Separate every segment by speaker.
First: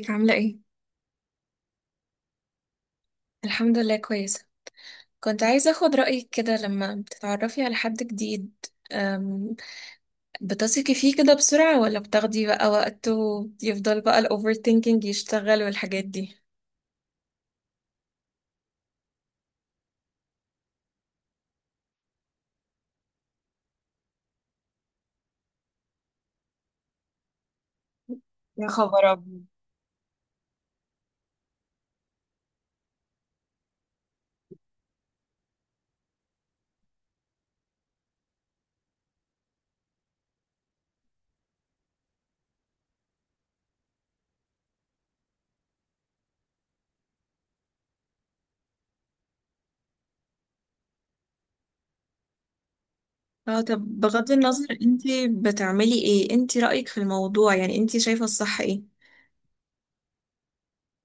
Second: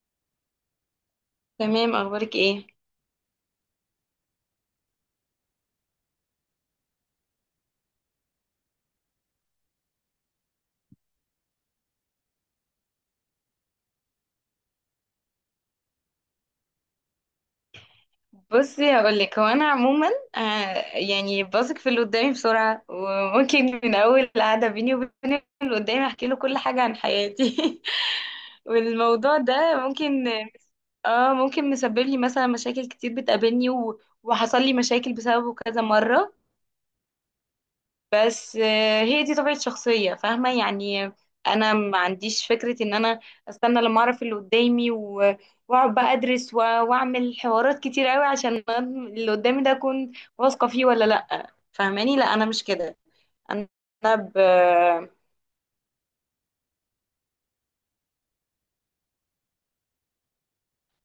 Speaker 1: ازيك عاملة ايه؟
Speaker 2: تمام، اخبارك ايه؟
Speaker 1: الحمد لله كويسة. كنت عايزة اخد رأيك كده لما بتتعرفي على حد جديد، أم، بتثقي فيه كده بسرعة ولا بتاخدي بقى وقت ويفضل بقى الاوفر ثينكينج يشتغل والحاجات دي؟
Speaker 2: بصي هقول لك، هو انا عموما يعني بثق في اللي قدامي بسرعه، وممكن من اول قعده بيني وبين اللي قدامي احكي له كل حاجه عن حياتي.
Speaker 1: يا خبر
Speaker 2: والموضوع
Speaker 1: أبيض!
Speaker 2: ده ممكن، اه ممكن مسبب لي مثلا مشاكل كتير بتقابلني وحصل لي مشاكل بسببه كذا مره. بس هي دي طبيعة شخصية، فاهمة يعني. انا ما عنديش فكرة ان انا استنى لما اعرف اللي قدامي واقعد بقى ادرس واعمل حوارات كتير قوي عشان اللي قدامي ده اكون واثقة فيه ولا لا، فاهماني؟ لا انا مش كده.
Speaker 1: اه
Speaker 2: انا
Speaker 1: طب بغض
Speaker 2: ب...
Speaker 1: النظر انتي بتعملي ايه؟ انتي رأيك في الموضوع، يعني انتي شايفة الصح ايه؟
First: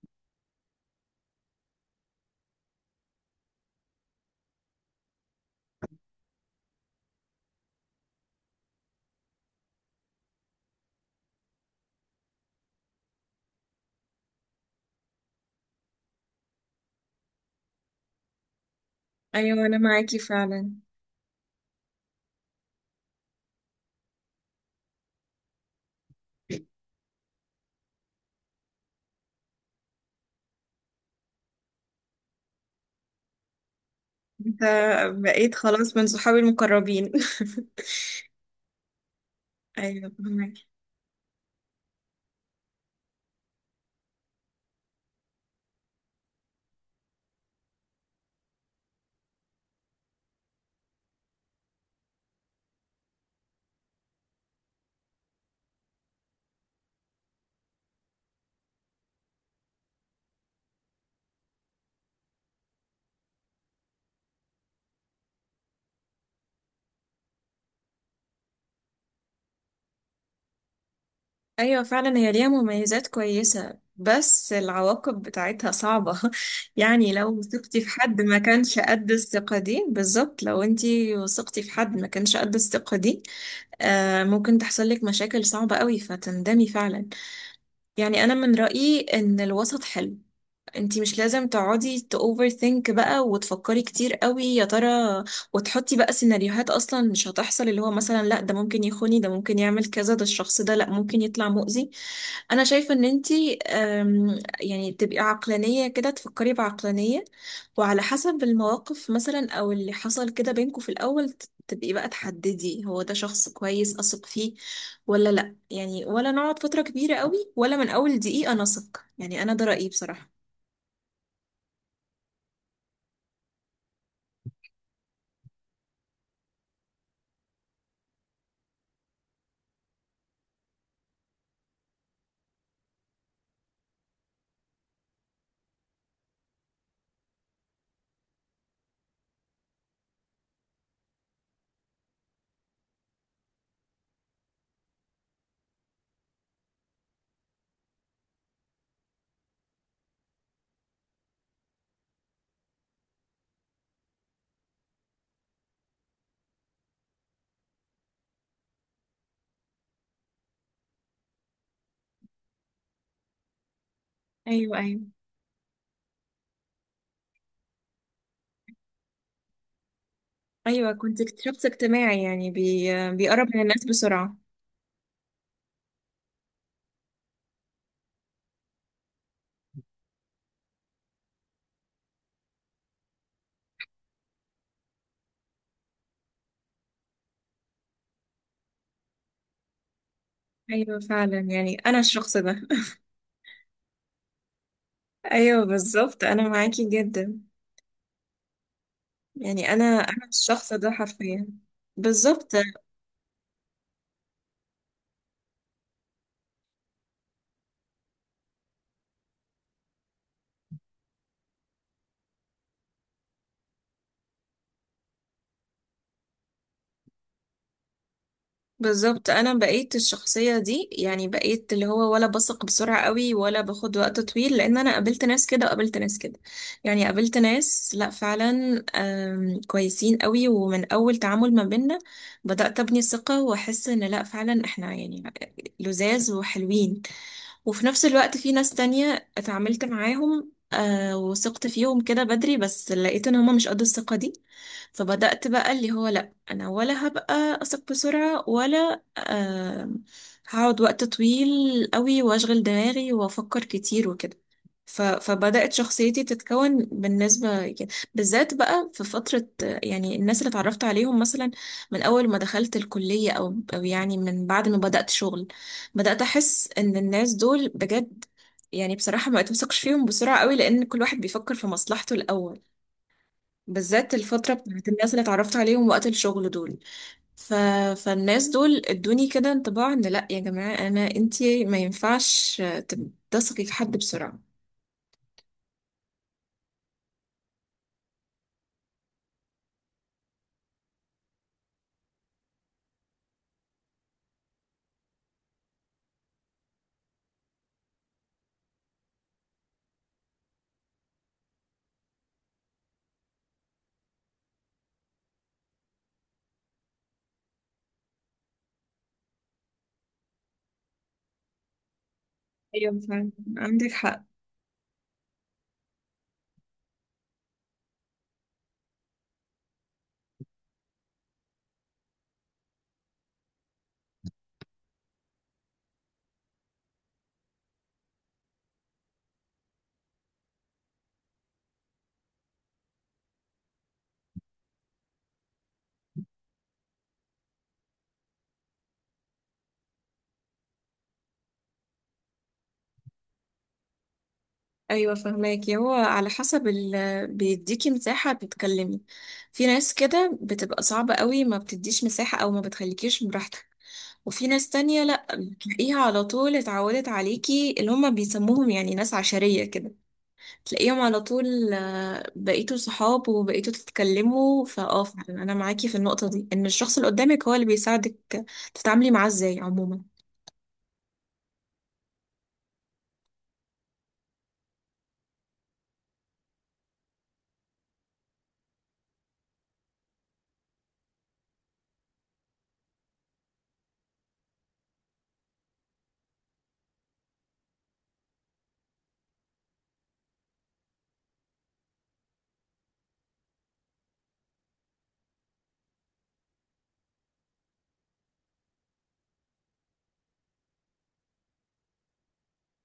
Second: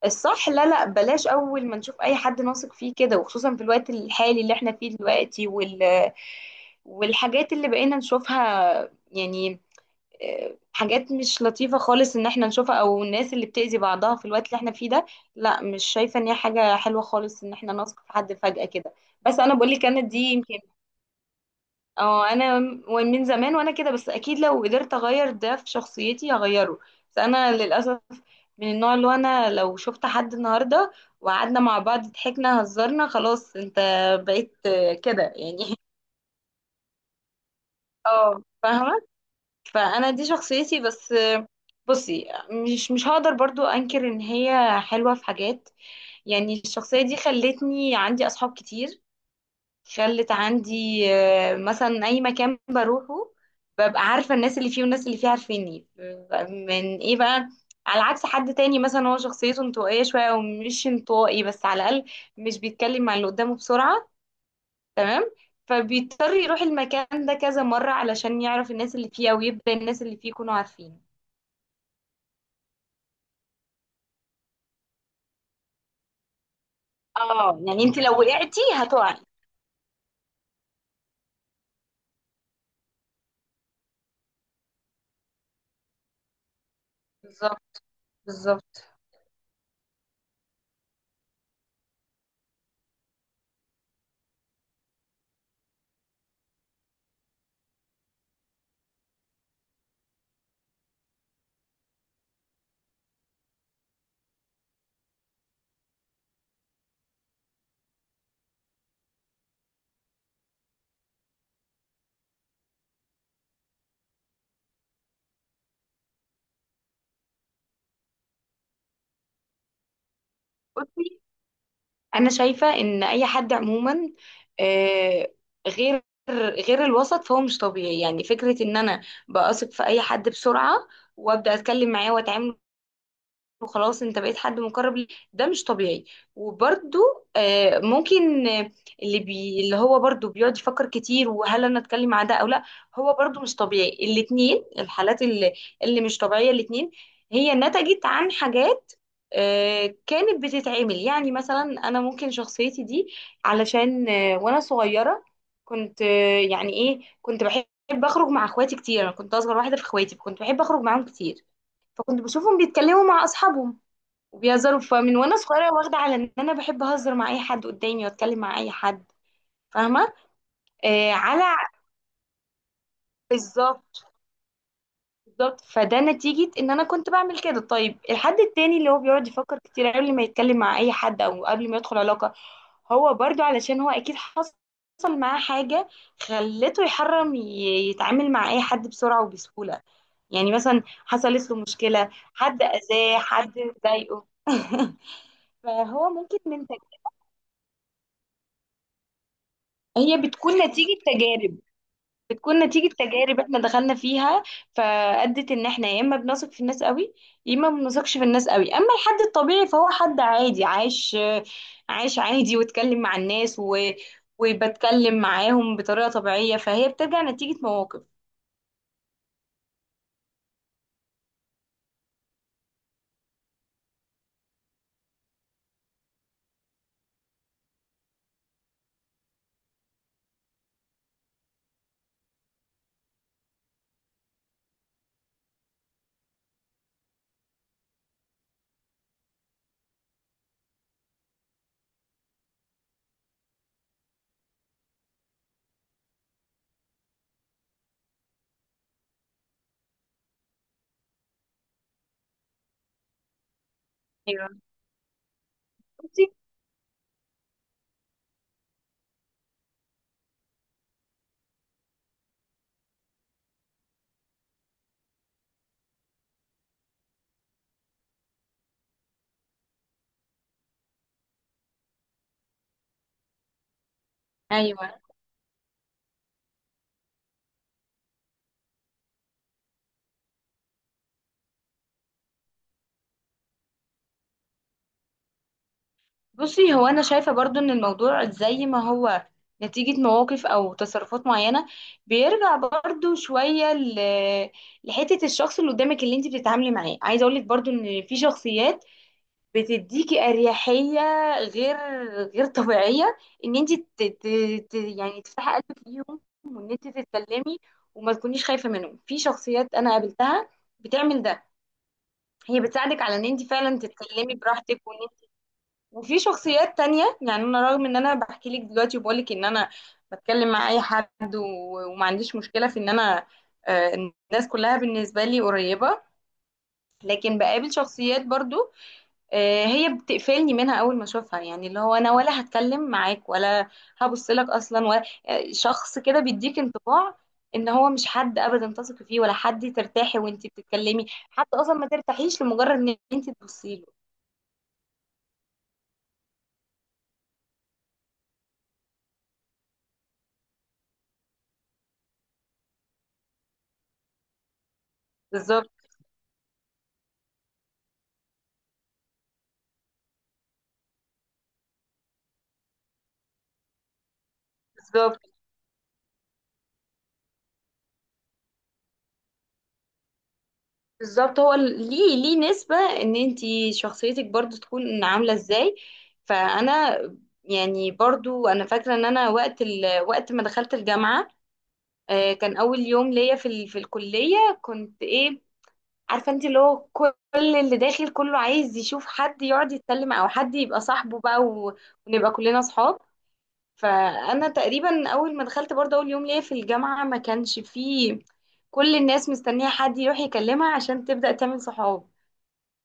Speaker 2: الصح، لا لا، بلاش اول ما نشوف اي حد نثق فيه كده، وخصوصا في الوقت الحالي اللي احنا فيه دلوقتي والحاجات اللي بقينا نشوفها، يعني حاجات مش لطيفة خالص ان احنا نشوفها، او الناس اللي بتأذي بعضها في الوقت اللي احنا فيه ده. لا، مش شايفة ان هي حاجة حلوة خالص ان احنا نثق في حد فجأة كده. بس انا
Speaker 1: ايوه
Speaker 2: بقول
Speaker 1: انا
Speaker 2: لك، انا دي
Speaker 1: معاكي
Speaker 2: يمكن.
Speaker 1: فعلا.
Speaker 2: اه انا من زمان وانا كده، بس اكيد لو قدرت اغير ده في شخصيتي هغيره. بس انا للأسف من النوع اللي هو انا لو شفت حد النهاردة وقعدنا مع بعض، ضحكنا، هزرنا، خلاص انت بقيت
Speaker 1: انت
Speaker 2: كده
Speaker 1: بقيت
Speaker 2: يعني.
Speaker 1: خلاص من صحابي المقربين.
Speaker 2: اه فاهمة. فانا
Speaker 1: ايوه.
Speaker 2: دي شخصيتي. بس بصي، مش هقدر برضو انكر ان هي حلوة في حاجات. يعني الشخصية دي خلتني عندي اصحاب كتير، خلت عندي مثلا اي مكان بروحه ببقى عارفة الناس اللي فيه والناس اللي فيه عارفيني، من ايه بقى؟ على عكس حد تاني مثلا هو شخصيته انطوائية شوية، ومش انطوائي بس، على الأقل مش بيتكلم مع اللي قدامه بسرعة، تمام؟ فبيضطر يروح المكان ده كذا مرة علشان يعرف الناس اللي فيه، أو يبدأ الناس اللي فيه يكونوا عارفينه.
Speaker 1: ايوه فعلا، هي ليها مميزات كويسة بس العواقب بتاعتها صعبة. يعني لو
Speaker 2: اه
Speaker 1: وثقتي
Speaker 2: يعني
Speaker 1: في
Speaker 2: انت لو
Speaker 1: حد ما
Speaker 2: وقعتي
Speaker 1: كانش قد
Speaker 2: هتقعي.
Speaker 1: الثقة دي، بالظبط لو انتي وثقتي في حد ما كانش قد الثقة دي آه ممكن تحصل لك مشاكل صعبة قوي فتندمي فعلا.
Speaker 2: بالظبط.
Speaker 1: يعني انا من
Speaker 2: بالظبط.
Speaker 1: رأيي ان الوسط حلو. انتي مش لازم تقعدي تأوفر ثينك بقى وتفكري كتير قوي يا ترى وتحطي بقى سيناريوهات اصلا مش هتحصل، اللي هو مثلا لا ده ممكن يخوني ده ممكن يعمل كذا ده الشخص ده لا ممكن يطلع مؤذي. انا شايفة ان انتي، يعني تبقي عقلانية كده، تفكري بعقلانية وعلى حسب المواقف، مثلا او اللي حصل كده بينكوا في الاول، تبقي بقى تحددي هو ده شخص كويس اثق فيه ولا لا، يعني ولا نقعد فترة كبيرة قوي ولا من اول دقيقة نثق. يعني انا ده رأيي بصراحة.
Speaker 2: بصي انا شايفه ان اي حد عموما، آه، غير غير الوسط، فهو مش طبيعي. يعني فكره ان انا بثق في اي حد بسرعه وابدا اتكلم معاه واتعامل، وخلاص انت بقيت حد مقرب لي، ده مش طبيعي. وبرده ممكن، اللي هو برده بيقعد يفكر كتير، وهل انا اتكلم مع ده او لا، هو برده مش طبيعي. الاتنين الحالات اللي مش طبيعية الاتنين هي نتجت عن حاجات كانت بتتعمل. يعني مثلا انا ممكن شخصيتي دي علشان وانا صغيرة كنت يعني ايه، كنت بحب اخرج مع اخواتي كتير، انا كنت اصغر واحدة في اخواتي، كنت بحب اخرج معاهم كتير، فكنت بشوفهم بيتكلموا مع اصحابهم
Speaker 1: ايوه.
Speaker 2: وبيهزروا.
Speaker 1: ايوه.
Speaker 2: فمن وانا صغيره واخده على ان انا بحب اهزر مع اي حد قدامي واتكلم مع اي حد، فاهمه؟
Speaker 1: ايوه
Speaker 2: آه
Speaker 1: كنت
Speaker 2: على
Speaker 1: شخص اجتماعي، يعني بيقرب من الناس
Speaker 2: بالظبط.
Speaker 1: بسرعة.
Speaker 2: بالظبط فده نتيجه ان انا كنت بعمل كده. طيب الحد التاني اللي هو بيقعد يفكر كتير قبل ما يتكلم مع اي حد او قبل ما يدخل علاقه، هو برضو علشان هو اكيد حصل معاه حاجه خلته يحرم يتعامل مع اي حد بسرعه وبسهوله. يعني مثلا
Speaker 1: ايوه فعلا
Speaker 2: حصلت له
Speaker 1: يعني انا
Speaker 2: مشكله،
Speaker 1: الشخص ده.
Speaker 2: حد اذاه، حد ضايقه.
Speaker 1: ايوه
Speaker 2: فهو
Speaker 1: بالظبط
Speaker 2: ممكن
Speaker 1: انا
Speaker 2: من،
Speaker 1: معاكي جدا. يعني انا
Speaker 2: هي بتكون
Speaker 1: الشخص
Speaker 2: نتيجة
Speaker 1: ده حرفيا.
Speaker 2: تجارب،
Speaker 1: بالظبط.
Speaker 2: بتكون نتيجة تجارب احنا دخلنا فيها، فأدت ان احنا يا اما بنثق في الناس قوي يا اما ما بنثقش في الناس قوي. اما الحد الطبيعي فهو حد عادي عايش، عايش عادي واتكلم مع الناس وبتكلم معاهم بطريقة طبيعية، فهي بترجع نتيجة مواقف.
Speaker 1: بالظبط، انا بقيت الشخصيه دي، يعني بقيت اللي هو ولا بثق بسرعه قوي ولا باخد وقت طويل، لان انا قابلت ناس كده وقابلت ناس كده. يعني قابلت ناس لا فعلا كويسين قوي، ومن اول تعامل ما بينا بدات ابني ثقه واحس ان لا فعلا احنا يعني لذاذ وحلوين. وفي نفس الوقت في ناس تانية اتعاملت معاهم آه وثقت فيهم كده بدري بس لقيت ان هما مش قد الثقة دي. فبدأت بقى اللي هو لأ، أنا ولا هبقى أثق بسرعة ولا هقعد وقت طويل قوي وأشغل دماغي وأفكر كتير وكده.
Speaker 2: ايوه.
Speaker 1: فبدأت شخصيتي
Speaker 2: بصي،
Speaker 1: تتكون بالنسبة كده، بالذات بقى في فترة، يعني الناس اللي اتعرفت عليهم مثلا من أول ما دخلت الكلية أو يعني من بعد ما بدأت شغل. بدأت أحس إن الناس دول بجد، يعني بصراحة، ما بتوثقش فيهم بسرعة قوي لأن كل واحد بيفكر في مصلحته الأول. بالذات الفترة بتاعت
Speaker 2: ايوه.
Speaker 1: الناس اللي اتعرفت عليهم وقت الشغل دول. ف... فالناس دول ادوني كده انطباع إن لأ يا جماعة، أنا أنتي ما ينفعش تثقي في حد بسرعة.
Speaker 2: بصي، هو انا شايفه برضو ان الموضوع زي ما هو نتيجه مواقف او تصرفات معينه، بيرجع برضو شويه لحته الشخص اللي قدامك اللي انت بتتعاملي معاه. عايزه اقولك برضو ان في شخصيات بتديكي اريحيه، غير غير طبيعيه، ان انت يعني تفتحي قلبك ليهم، وان انت تتكلمي وما تكونيش خايفه منهم. في شخصيات انا قابلتها بتعمل ده، هي
Speaker 1: ايوه
Speaker 2: بتساعدك على ان
Speaker 1: فعلا،
Speaker 2: انت فعلا
Speaker 1: عندك حق.
Speaker 2: تتكلمي براحتك. وفي شخصيات تانية، يعني انا رغم ان انا بحكي لك دلوقتي وبقول لك ان انا بتكلم مع اي حد وما عنديش مشكلة في ان انا، الناس كلها بالنسبة لي قريبة، لكن بقابل شخصيات برضو هي بتقفلني منها اول ما اشوفها. يعني اللي هو انا ولا هتكلم معاك ولا هبص لك اصلا، ولا، شخص كده بيديك انطباع ان هو مش حد ابدا تثقي فيه، ولا حد ترتاحي وانتي بتتكلمي، حتى اصلا ما ترتاحيش لمجرد ان انتي تبصي له.
Speaker 1: ايوه فهماكي، هو على حسب ال بيديكي مساحه تتكلمي. في ناس كده بتبقى صعبه قوي، ما بتديش مساحه او ما بتخليكيش براحتك. وفي ناس تانية لا،
Speaker 2: بالظبط.
Speaker 1: بتلاقيها على طول اتعودت عليكي، اللي هم بيسموهم يعني ناس عشريه كده، تلاقيهم على طول بقيتوا صحاب وبقيتوا تتكلموا. فاه
Speaker 2: بالظبط.
Speaker 1: فعلا انا معاكي في النقطه دي، ان الشخص اللي قدامك هو اللي بيساعدك تتعاملي معاه ازاي عموما.
Speaker 2: بالظبط. ليه ليه نسبة ان انتي شخصيتك برضو تكون عاملة ازاي. فانا، يعني برضو انا فاكرة ان انا وقت وقت ما دخلت الجامعة، كان اول يوم ليا في في الكلية كنت ايه، عارفة انت اللي هو كل اللي داخل كله عايز يشوف حد يقعد يتكلم او حد يبقى صاحبه بقى ونبقى كلنا صحاب. فانا تقريبا اول ما دخلت برضو اول يوم ليا في الجامعة ما كانش فيه كل الناس مستنية حد يروح يكلمها عشان تبدأ تعمل صحاب.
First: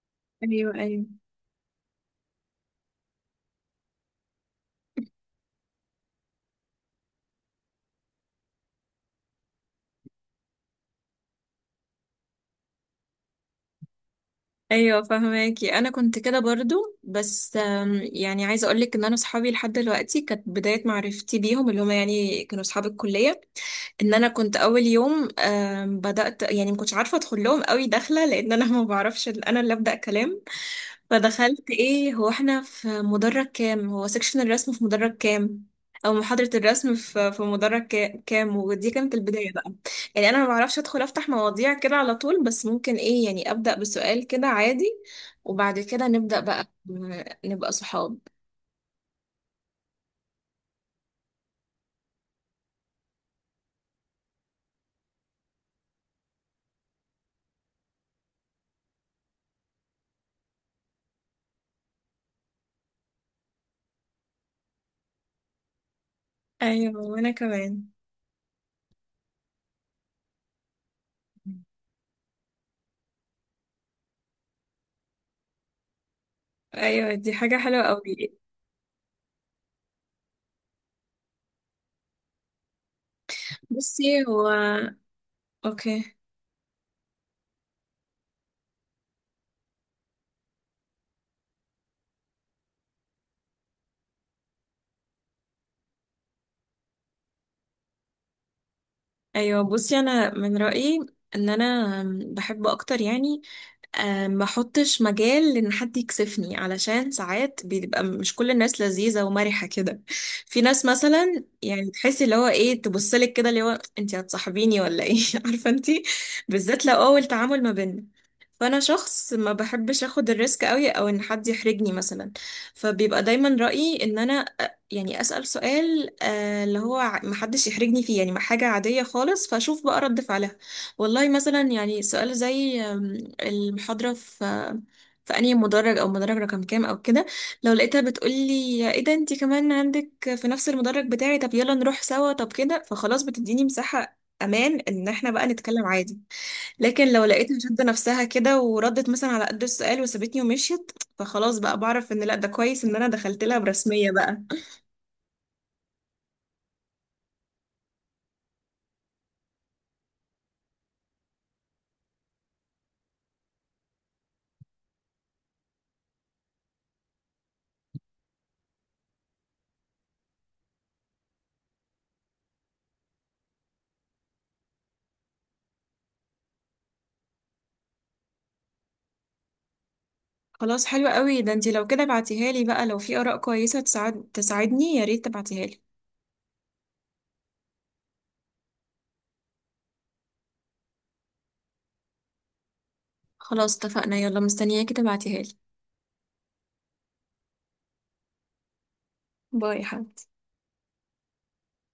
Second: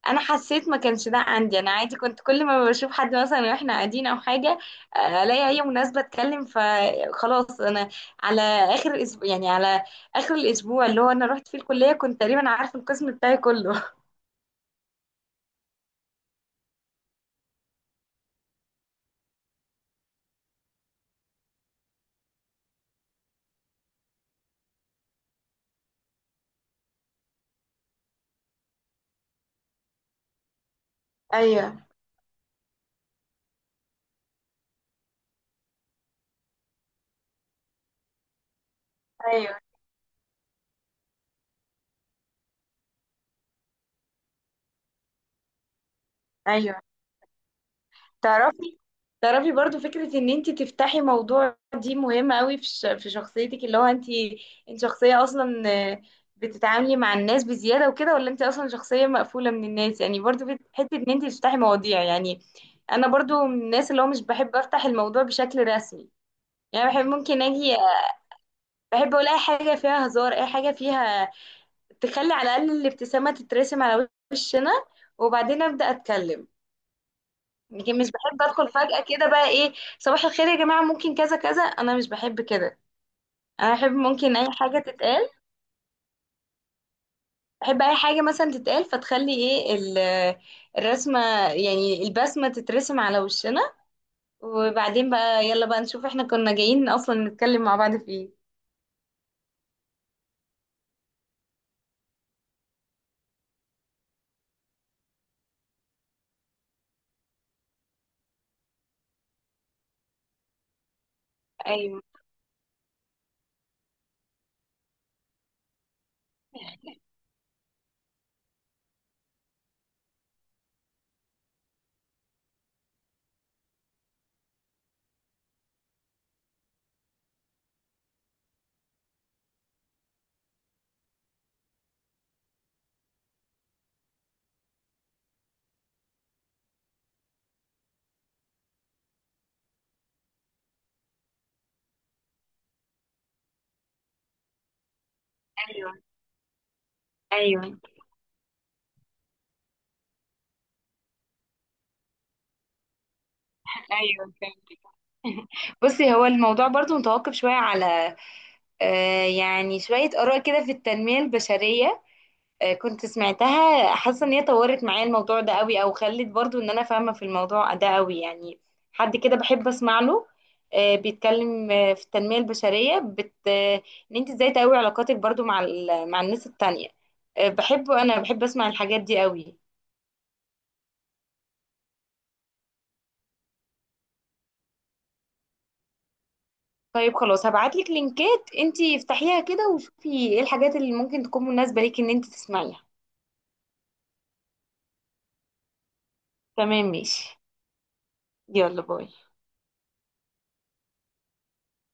Speaker 2: انا حسيت
Speaker 1: ايوه.
Speaker 2: ما
Speaker 1: ايوه.
Speaker 2: كانش ده عندي، انا عادي كنت كل ما بشوف حد مثلا واحنا قاعدين او حاجه، الاقي اي مناسبه اتكلم، فخلاص انا على اخر الاسبوع، يعني على اخر الاسبوع اللي هو انا رحت فيه الكليه كنت تقريبا عارفه القسم بتاعي كله.
Speaker 1: ايوه فهماكي، انا كنت كده برضو بس يعني عايزه اقولك ان انا صحابي لحد دلوقتي كانت بدايه معرفتي بيهم اللي هم يعني كانوا صحاب الكليه. ان انا كنت اول يوم بدات يعني ما كنتش عارفه ادخل لهم قوي داخله، لان انا ما بعرفش انا اللي ابدا كلام. فدخلت
Speaker 2: ايوه.
Speaker 1: ايه هو احنا في مدرج كام، هو سكشن الرسم في مدرج كام او محاضرة الرسم في مدرج كام. ودي كانت البداية
Speaker 2: ايوه.
Speaker 1: بقى. يعني انا ما بعرفش ادخل افتح مواضيع كده على طول، بس ممكن ايه يعني ابدأ بسؤال كده عادي وبعد كده نبدأ بقى
Speaker 2: ايوه.
Speaker 1: نبقى صحاب.
Speaker 2: تعرفي، تعرفي برضو فكرة ان انت تفتحي موضوع دي مهمة قوي في في شخصيتك، اللي هو انت انت شخصية اصلا آه، بتتعاملي مع الناس بزيادة وكده، ولا انت اصلا شخصية مقفولة من الناس؟ يعني برضو في حتة ان انت تفتحي مواضيع يعني. انا برضو من الناس اللي هو مش بحب افتح الموضوع بشكل رسمي، يعني
Speaker 1: ايوه
Speaker 2: بحب
Speaker 1: وانا
Speaker 2: ممكن اجي،
Speaker 1: كمان.
Speaker 2: بحب اقول اي حاجة فيها هزار، اي حاجة فيها تخلي على الاقل الابتسامة تترسم على وشنا، وبعدين ابدا اتكلم.
Speaker 1: ايوه دي حاجة حلوة
Speaker 2: لكن مش
Speaker 1: قوي.
Speaker 2: بحب ادخل فجأة كده بقى ايه، صباح الخير يا جماعة ممكن كذا كذا، انا مش بحب كده. انا احب
Speaker 1: بصي
Speaker 2: ممكن اي
Speaker 1: هو.
Speaker 2: حاجة تتقال،
Speaker 1: اوكي.
Speaker 2: احب اي حاجة مثلا تتقال فتخلي ايه الرسمة، يعني البسمة تترسم على وشنا، وبعدين بقى يلا بقى نشوف احنا كنا جايين اصلا نتكلم مع بعض في ايه.
Speaker 1: ايوه بصي انا من رايي ان انا بحب اكتر، يعني ما احطش مجال ان حد يكسفني، علشان ساعات بيبقى مش كل الناس لذيذه ومرحه كده. في ناس مثلا يعني
Speaker 2: ايوه.
Speaker 1: تحسي اللي هو ايه، تبصلك كده اللي هو انت هتصاحبيني ولا ايه؟ عارفه انت، بالذات لو اول تعامل ما بيننا. فانا شخص ما بحبش اخد الريسك قوي او ان حد يحرجني مثلا، فبيبقى دايما رايي ان انا يعني أسأل سؤال اللي هو محدش يحرجني فيه، يعني حاجة عادية خالص، فأشوف بقى رد فعلها. والله مثلا يعني سؤال زي المحاضرة في في أنهي مدرج، أو مدرج رقم كام أو كده. لو لقيتها بتقولي إيه ده أنتي كمان عندك في نفس المدرج بتاعي، طب يلا نروح سوا، طب كده فخلاص بتديني مساحة أمان إن إحنا بقى نتكلم
Speaker 2: ايوه.
Speaker 1: عادي. لكن لو لقيتها
Speaker 2: ايوه.
Speaker 1: شادة نفسها كده وردت مثلا على قد السؤال وسابتني ومشيت، فخلاص بقى بعرف إن لأ، ده كويس إن أنا دخلت لها برسمية
Speaker 2: ايوه
Speaker 1: بقى.
Speaker 2: فهمت. بصي هو الموضوع برضو متوقف شوية على، آه يعني شوية آراء كده في التنمية البشرية كنت سمعتها، حاسه ان هي طورت معايا الموضوع ده قوي، او خلت برضو ان انا فاهمه في الموضوع ده قوي. يعني حد كده بحب اسمع له بيتكلم في التنميه البشريه، بت... آه، ان انت ازاي تقوي علاقاتك برضو مع مع الناس التانية، بحبه. انا بحب اسمع الحاجات دي قوي.
Speaker 1: خلاص حلو قوي ده، انتي لو كده بعتيها لي بقى، لو في آراء كويسة تساعد تساعدني، يا ريت تبعتيها لي.
Speaker 2: طيب خلاص هبعتلك لينكات انت افتحيها كده وشوفي ايه الحاجات اللي ممكن تكون مناسبه ليكي ان انت تسمعيها.
Speaker 1: خلاص اتفقنا، يلا مستنياكي تبعتيها لي.
Speaker 2: تمام ماشي. يلا باي.
Speaker 1: باي يا حبيبتي.